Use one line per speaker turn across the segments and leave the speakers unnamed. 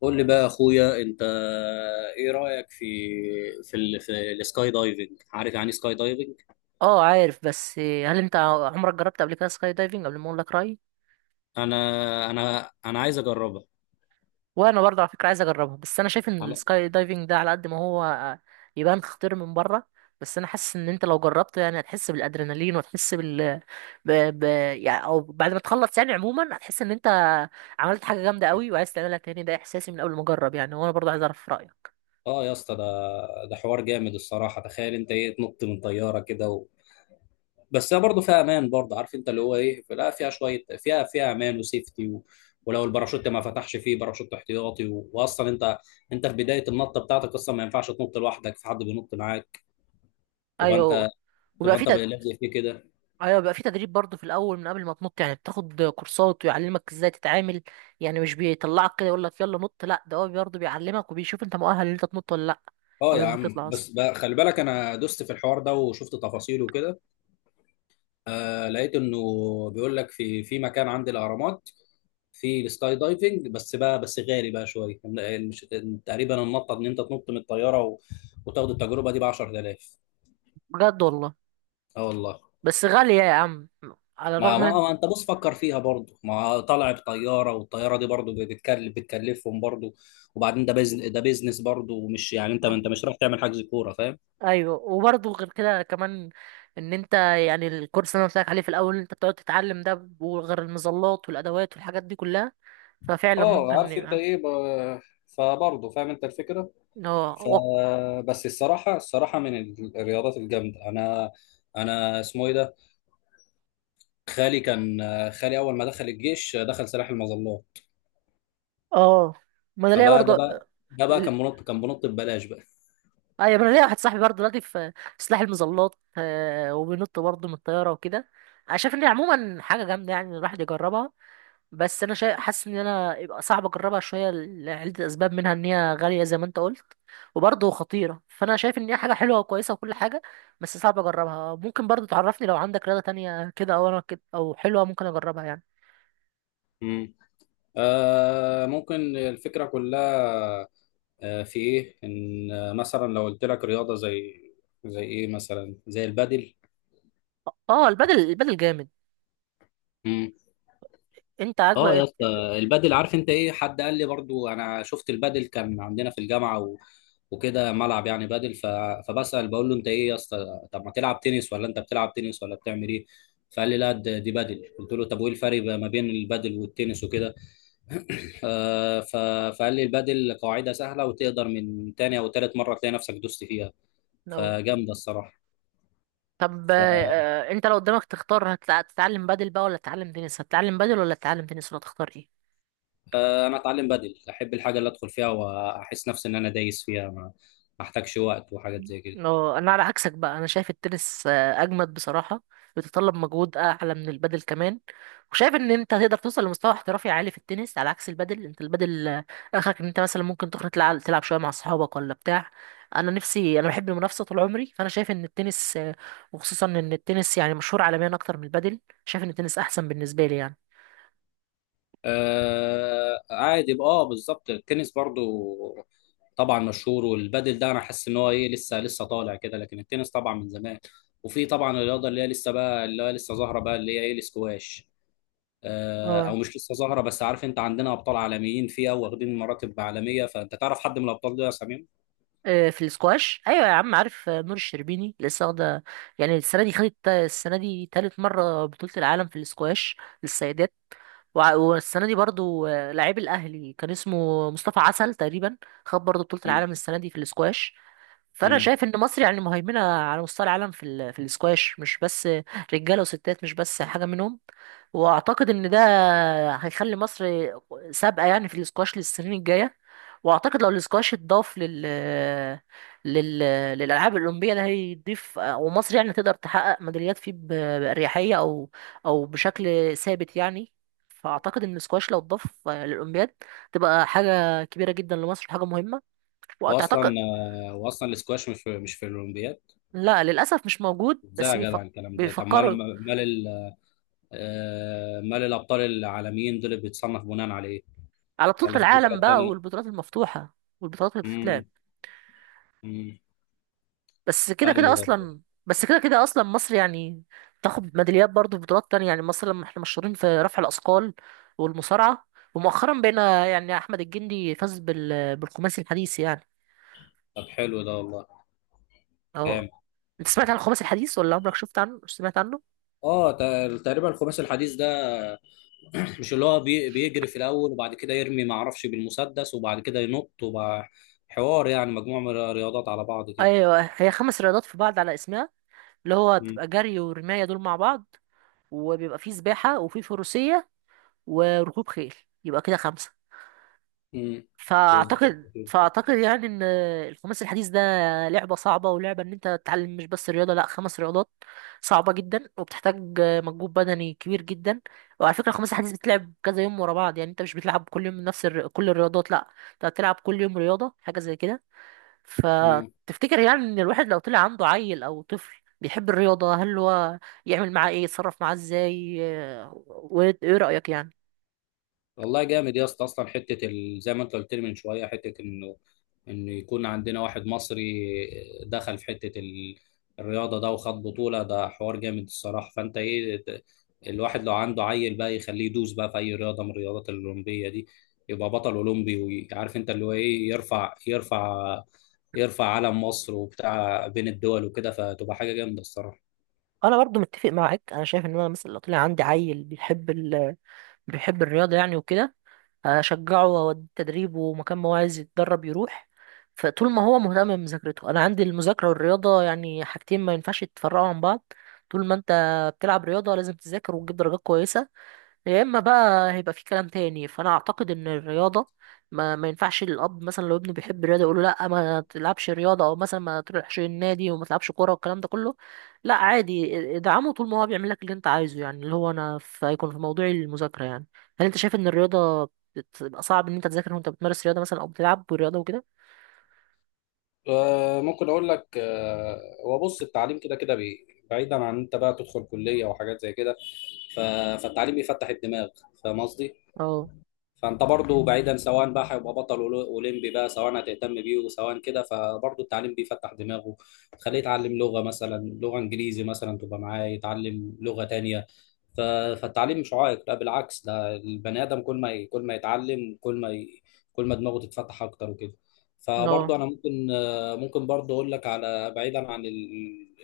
قول لي بقى يا اخويا انت، ايه رايك في السكاي دايفنج. عارف يعني سكاي دايفنج.
اه، عارف. بس هل انت عمرك جربت قبل كده سكاي دايفنج قبل ما اقول لك رايي؟
انا انا عايز اجربها.
وانا برضه على فكره عايز اجربها، بس انا شايف ان
على...
السكاي دايفنج ده على قد ما هو يبان خطير من بره، بس انا حاسس ان انت لو جربته يعني هتحس بالادرينالين وتحس بال ب... ب... يعني او بعد ما تخلص، يعني عموما هتحس ان انت عملت حاجه جامده قوي وعايز تعملها تاني. ده احساسي من اول ما اجرب يعني، وانا برضه عايز اعرف رايك.
اه يا اسطى، ده حوار جامد الصراحه. تخيل انت ايه؟ تنط من طياره كده بس هي برضه فيها امان. برضه عارف انت اللي هو ايه، لا فيها شويه، فيها امان وسيفتي ولو الباراشوت ما فتحش فيه باراشوت احتياطي واصلا انت في بدايه النطه بتاعتك اصلا ما ينفعش تنط لوحدك، في حد بينط معاك، تبقى
ايوه.
انت
وبيبقى
تبقى
في
انت لازق فيه كده.
ايوه بيبقى في تدريب برضه في الاول من قبل ما تنط، يعني بتاخد كورسات ويعلمك ازاي تتعامل. يعني مش بيطلعك كده يقول لك يلا نط، لا ده هو برضه بيعلمك وبيشوف انت مؤهل ان انت تنط ولا لا.
اه يا
قبل ما
عم
تطلع
بس
اصلا.
بقى خلي بالك، انا دوست في الحوار ده وشفت تفاصيله وكده. آه، لقيت انه بيقول لك في مكان عند الاهرامات في السكاي دايفنج. بس بقى بس غالي بقى شويه. تقريبا النطه ان انت تنط من الطياره وتاخد التجربه دي ب 10,000.
بجد والله؟
اه والله.
بس غالية يا عم. على
ما,
الرغم
ما
من
ما انت بص فكر فيها برضه، ما طالع بطياره، والطياره دي برضه بتكلفهم برضه. وبعدين ده بيزنس برضه، ومش يعني ما
اه
انت مش رايح تعمل حجز كوره، فاهم؟
ايوه، وبرضه غير كده كمان ان انت يعني الكورس اللي انا قلت لك عليه في الاول انت بتقعد تتعلم ده، وغير المظلات والادوات والحاجات دي كلها، ففعلا
اه
ممكن
عارف انت
يبقى
ايه، فبرضه فاهم انت الفكره.
اه
فبس الصراحة، من الرياضات الجامدة أنا اسمه إيه ده؟ خالي كان خالي أول ما دخل الجيش دخل سلاح المظلات.
اه، ما انا ليا
فبقى ده
برضه
بقى، كان منط ببلاش بقى.
ايوه. انا ليا واحد صاحبي برضه دلوقتي في سلاح المظلات وبينط برضه من الطياره وكده. انا شايف ان هي عموما حاجه جامده يعني إن الواحد يجربها، بس حاسس ان انا يبقى صعب اجربها شويه لعده اسباب، منها ان هي غاليه زي ما انت قلت وبرضه خطيره. فانا شايف ان هي حاجه حلوه وكويسه وكل حاجه، بس صعب اجربها. ممكن برضه تعرفني لو عندك رياضه تانية كده، او انا كده، او حلوه ممكن اجربها يعني.
مم. آه، ممكن الفكرة كلها. آه، في إيه؟ إن مثلا لو قلت لك رياضة زي إيه مثلا؟ زي البادل.
اه، البدل، البدل جامد. انت
اه يا
عاجبك؟
اسطى، البادل عارف انت ايه، حد قال لي برضو، انا شفت البادل كان عندنا في الجامعه وكده ملعب يعني بادل، فبسأل بقول له انت ايه يا اسطى، طب ما تلعب تنس، ولا انت بتلعب تنس ولا بتعمل ايه؟ فقال لي لا، دي بادل. قلت له طب، وايه الفرق بقى ما بين البادل والتنس وكده. آه، ف... فقال لي البادل قواعدها سهله، وتقدر من تاني او تالت مره تلاقي نفسك دوست فيها،
لو
فجامده الصراحه.
طب
ف...
انت لو قدامك تختار هتتعلم بادل بقى ولا تتعلم تنس؟ هتتعلم بادل ولا تتعلم تنس ولا تختار ايه؟
آه، انا اتعلم بدل، احب الحاجه اللي ادخل فيها واحس نفسي ان انا دايس فيها، ما احتاجش وقت وحاجات زي كده.
اه، انا على عكسك بقى. انا شايف التنس اجمد بصراحة. بيتطلب مجهود اعلى من البادل كمان، وشايف ان انت هتقدر توصل لمستوى احترافي عالي في التنس على عكس البادل. انت البادل اخرك ان انت مثلا ممكن تخرج تلعب شوية مع اصحابك ولا بتاع. انا نفسي، انا بحب المنافسة طول عمري، فانا شايف ان التنس وخصوصا ان التنس يعني مشهور عالميا اكتر من البادل. شايف ان التنس احسن بالنسبة لي يعني.
آه، عادي بقى. اه بالظبط، التنس برضو طبعا مشهور. والبادل ده انا حاسس ان هو ايه، لسه طالع كده. لكن التنس طبعا من زمان. وفي طبعا الرياضه اللي هي لسه بقى، اللي هي لسه ظاهره بقى، اللي هي ايه، الاسكواش. آه،
اه
او مش لسه ظاهره، بس عارف انت عندنا ابطال عالميين فيها واخدين مراتب عالميه، فانت تعرف حد من الابطال دول يا سمير؟
في السكواش، ايوه يا عم عارف. نور الشربيني لسه واخده يعني السنه دي، خدت السنه دي تالت مره بطوله العالم في السكواش للسيدات. والسنه دي برضو لعيب الاهلي كان اسمه مصطفى عسل تقريبا، خد برضو بطوله
مم.
العالم السنه دي في السكواش. فانا
مم.
شايف ان مصر يعني مهيمنه على مستوى العالم في في الاسكواش، مش بس رجاله وستات، مش بس حاجه منهم. واعتقد ان ده هيخلي مصر سابقه يعني في الاسكواش للسنين الجايه. واعتقد لو الاسكواش اتضاف لل لل للالعاب الاولمبيه، ده هيضيف، ومصر يعني تقدر تحقق ميداليات فيه باريحيه او او بشكل ثابت يعني. فاعتقد ان الاسكواش لو اتضاف للاولمبياد تبقى حاجه كبيره جدا لمصر، وحاجه مهمه.
واصلا
وتعتقد
واصلا الاسكواش مش في الاولمبياد.
لا، للأسف مش موجود.
ازاي
بس
يا جدع الكلام ده؟ طب مال
بيفكروا
مال ال- آه، مال الابطال العالميين دول بيتصنف بناء عليه،
على بطولة
ولا في
العالم
بطولات
بقى
تانية؟
والبطولات المفتوحة والبطولات اللي بتتلعب.
امم، امم،
بس كده كده
ايوه، ايوه.
أصلا بس كده كده أصلا مصر يعني تاخد ميداليات برضو في بطولات تانية. يعني مصر، لما احنا مشهورين في رفع الأثقال والمصارعة، ومؤخرا بقينا يعني أحمد الجندي فاز بالخماسي الحديث يعني.
طب حلو ده والله.
اه،
جامد.
أنت سمعت عن الخماسي الحديث، ولا عمرك شفت عنه مش سمعت عنه؟
اه، تقريبا الخماس الحديث ده، مش اللي هو بيجري في الاول، وبعد كده يرمي ما اعرفش بالمسدس، وبعد كده ينط، وبقى حوار يعني مجموعة من الرياضات على بعض كده.
أيوه، هي خمس رياضات في بعض على اسمها. اللي هو
امم،
بتبقى جري ورماية دول مع بعض، وبيبقى فيه سباحة وفيه فروسية وركوب خيل، يبقى كده خمسة.
امم،
فأعتقد
بالظبط
فأعتقد يعني إن الخماسي الحديث ده لعبة صعبة، ولعبة إن أنت تتعلم مش بس رياضة، لأ، خمس رياضات. صعبة جدا وبتحتاج مجهود بدني كبير جدا. وعلى فكرة الخماسي الحديث بتلعب كذا يوم ورا بعض، يعني أنت مش بتلعب كل يوم نفس كل الرياضات، لأ، أنت هتلعب كل يوم رياضة حاجة زي كده.
كده
فتفتكر يعني إن الواحد لو طلع عنده عيل أو طفل بيحب الرياضة، هل هو يعمل معاه إيه، يتصرف معاه إزاي وإيه رأيك يعني؟
والله. جامد يا اسطى، اصلا حته ال...، زي ما انت قلت لي من شويه، حته انه، يكون عندنا واحد مصري دخل في حته ال... الرياضه ده وخد بطوله، ده حوار جامد الصراحه. فانت ايه الواحد لو عنده عيل بقى يخليه يدوس بقى في اي رياضه من الرياضات الاولمبيه دي، يبقى بطل اولمبي. وعارف انت اللي هو ايه، يرفع علم مصر وبتاع بين الدول وكده، فتبقى حاجه جامده الصراحه.
انا برضو متفق معاك. انا شايف ان انا مثلا لو طلع عندي عيل بيحب بيحب الرياضه يعني وكده، هشجعه واوديه تدريب، ومكان ما هو عايز يتدرب يروح. فطول ما هو مهتم بمذاكرته، انا عندي المذاكره والرياضه يعني حاجتين ما ينفعش يتفرقوا عن بعض. طول ما انت بتلعب رياضه، لازم تذاكر وتجيب درجات كويسه. يا اما بقى هيبقى في كلام تاني. فانا اعتقد ان الرياضه ما ينفعش الاب مثلا لو ابنه بيحب الرياضه يقول له لا ما تلعبش رياضه، او مثلا ما تروحش النادي وما تلعبش كوره والكلام ده كله، لا عادي، ادعمه طول ما هو بيعمل لك اللي انت عايزه يعني، اللي هو انا في هيكون في موضوع المذاكره يعني. هل انت شايف ان الرياضه بتبقى صعب ان انت تذاكر وانت بتمارس رياضه مثلا، او بتلعب رياضه وكده؟
آه، ممكن اقول لك، آه، هو بص التعليم كده كده، بعيدا عن انت بقى تدخل كليه وحاجات زي كده. ف- فالتعليم بيفتح الدماغ، فاهم قصدي؟
اه
فانت برضو بعيدا، سواء بقى هيبقى بطل اولمبي بقى، سواء هتهتم بيه وسواء كده، فبرضو التعليم بيفتح دماغه. تخليه يتعلم لغة مثلا، لغة انجليزي مثلا، تبقى معاه، يتعلم لغة تانية. ف... فالتعليم مش عائق، لا بالعكس، ده البني ادم كل ما يتعلم، كل ما دماغه تتفتح اكتر وكده. فبرضو
اه،
انا ممكن، برضو اقول لك على بعيدا عن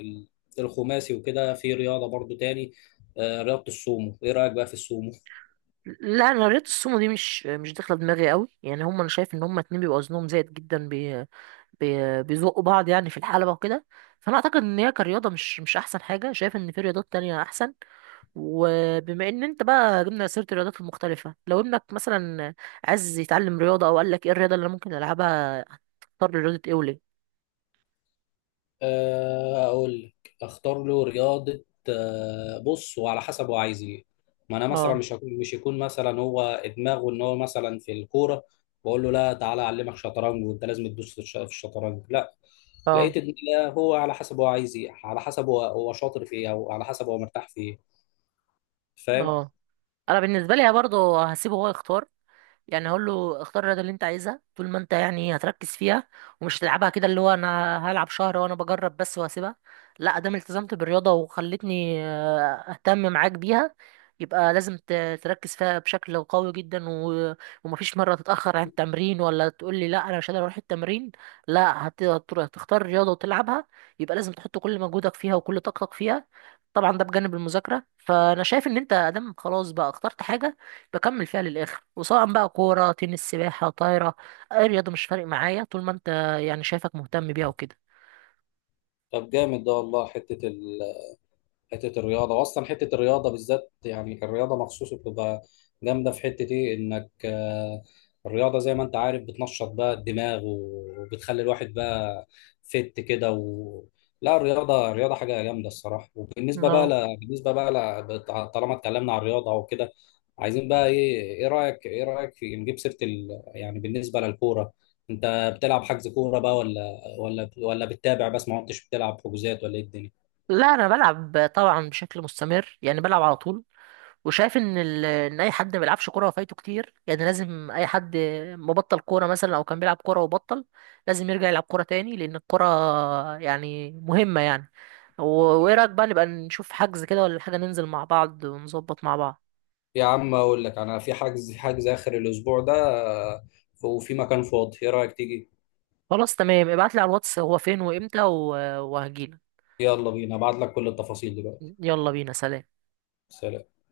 ال... الخماسي وكده، في رياضة برضو تاني. آه، رياضة السومو، ايه رأيك بقى في السومو؟
لا انا رياضه السومو دي مش داخله دماغي قوي يعني. هم انا شايف ان هم اتنين بيبقوا وزنهم زايد جدا، بي بي بيزقوا بعض يعني في الحلبه وكده. فانا اعتقد ان هي كرياضه مش احسن حاجه. شايف ان في رياضات تانية احسن. وبما ان انت بقى جبنا سيره الرياضات المختلفه، لو ابنك مثلا عايز يتعلم رياضه، او قال لك ايه الرياضه اللي أنا ممكن العبها، هتختار رياضه ايه وليه؟
آه، اقول لك اختار له رياضه. آه، بص وعلى حسب هو عايز ايه. ما انا مثلا
اه
مش يكون مثلا هو دماغه ان هو مثلا في الكوره، بقول له لا، تعالى اعلمك شطرنج، وانت لازم تدوس في في الشطرنج، لا.
اه
لقيت ان لا، هو على حسب هو عايز ايه، على حسب هو شاطر في ايه، او على حسب هو مرتاح في ايه. فاهم؟
اه، انا بالنسبه لي برضه هسيبه هو يختار. يعني هقول له اختار الرياضه اللي انت عايزها، طول ما انت يعني هتركز فيها، ومش هتلعبها كده اللي هو انا هلعب شهر وانا بجرب بس وهسيبها، لا. ادام التزمت بالرياضه وخلتني اهتم معاك بيها، يبقى لازم تركز فيها بشكل قوي جدا ومفيش مره تتاخر عن التمرين، ولا تقول لي لا انا مش قادر اروح التمرين، لا هتختار الرياضه وتلعبها. يبقى لازم تحط كل مجهودك فيها وكل طاقتك فيها. طبعا ده بجانب المذاكرة. فأنا شايف إن أنت أدام خلاص بقى اخترت حاجة، بكمل فيها للآخر. وسواء بقى كورة، تنس، سباحة، طايرة، أي رياضة مش فارق معايا، طول ما أنت يعني شايفك مهتم بيها وكده.
طب جامد ده والله. حتة الرياضة، وأصلا حتة الرياضة بالذات، يعني الرياضة مخصوص بتبقى جامدة في حتة إيه إنك، الرياضة زي ما أنت عارف بتنشط بقى الدماغ، وبتخلي الواحد بقى فت كده لا، الرياضة حاجة جامدة الصراحة. وبالنسبة بقى
اه،
ل...، بالنسبة بقى ل...، طالما اتكلمنا عن الرياضة وكده، عايزين بقى إيه، إيه رأيك في نجيب سيرة ال...، يعني بالنسبة للكورة، أنت بتلعب حجز كورة بقى، ولا بتتابع بس، ما كنتش بتلعب حجوزات، ولا إيه الدنيا؟
لا أنا بلعب طبعا بشكل مستمر يعني، بلعب على طول. وشايف ان ان اي حد ما بيلعبش كوره فايته كتير يعني. لازم اي حد مبطل كوره مثلا، او كان بيلعب كوره وبطل، لازم يرجع يلعب كوره تاني، لان الكوره يعني مهمه يعني. و- وايه رايك بقى نبقى نشوف حجز كده، ولا حاجه ننزل مع بعض ونظبط مع بعض؟
يا عم اقول لك، انا في حجز، اخر الاسبوع ده، آه، وفي مكان فاضي، ايه رايك تيجي؟
خلاص تمام، ابعت لي على الواتس هو فين وامتى وهجيلك.
يلا بينا، ابعت لك كل التفاصيل دلوقتي.
يلا بينا، سلام.
سلام.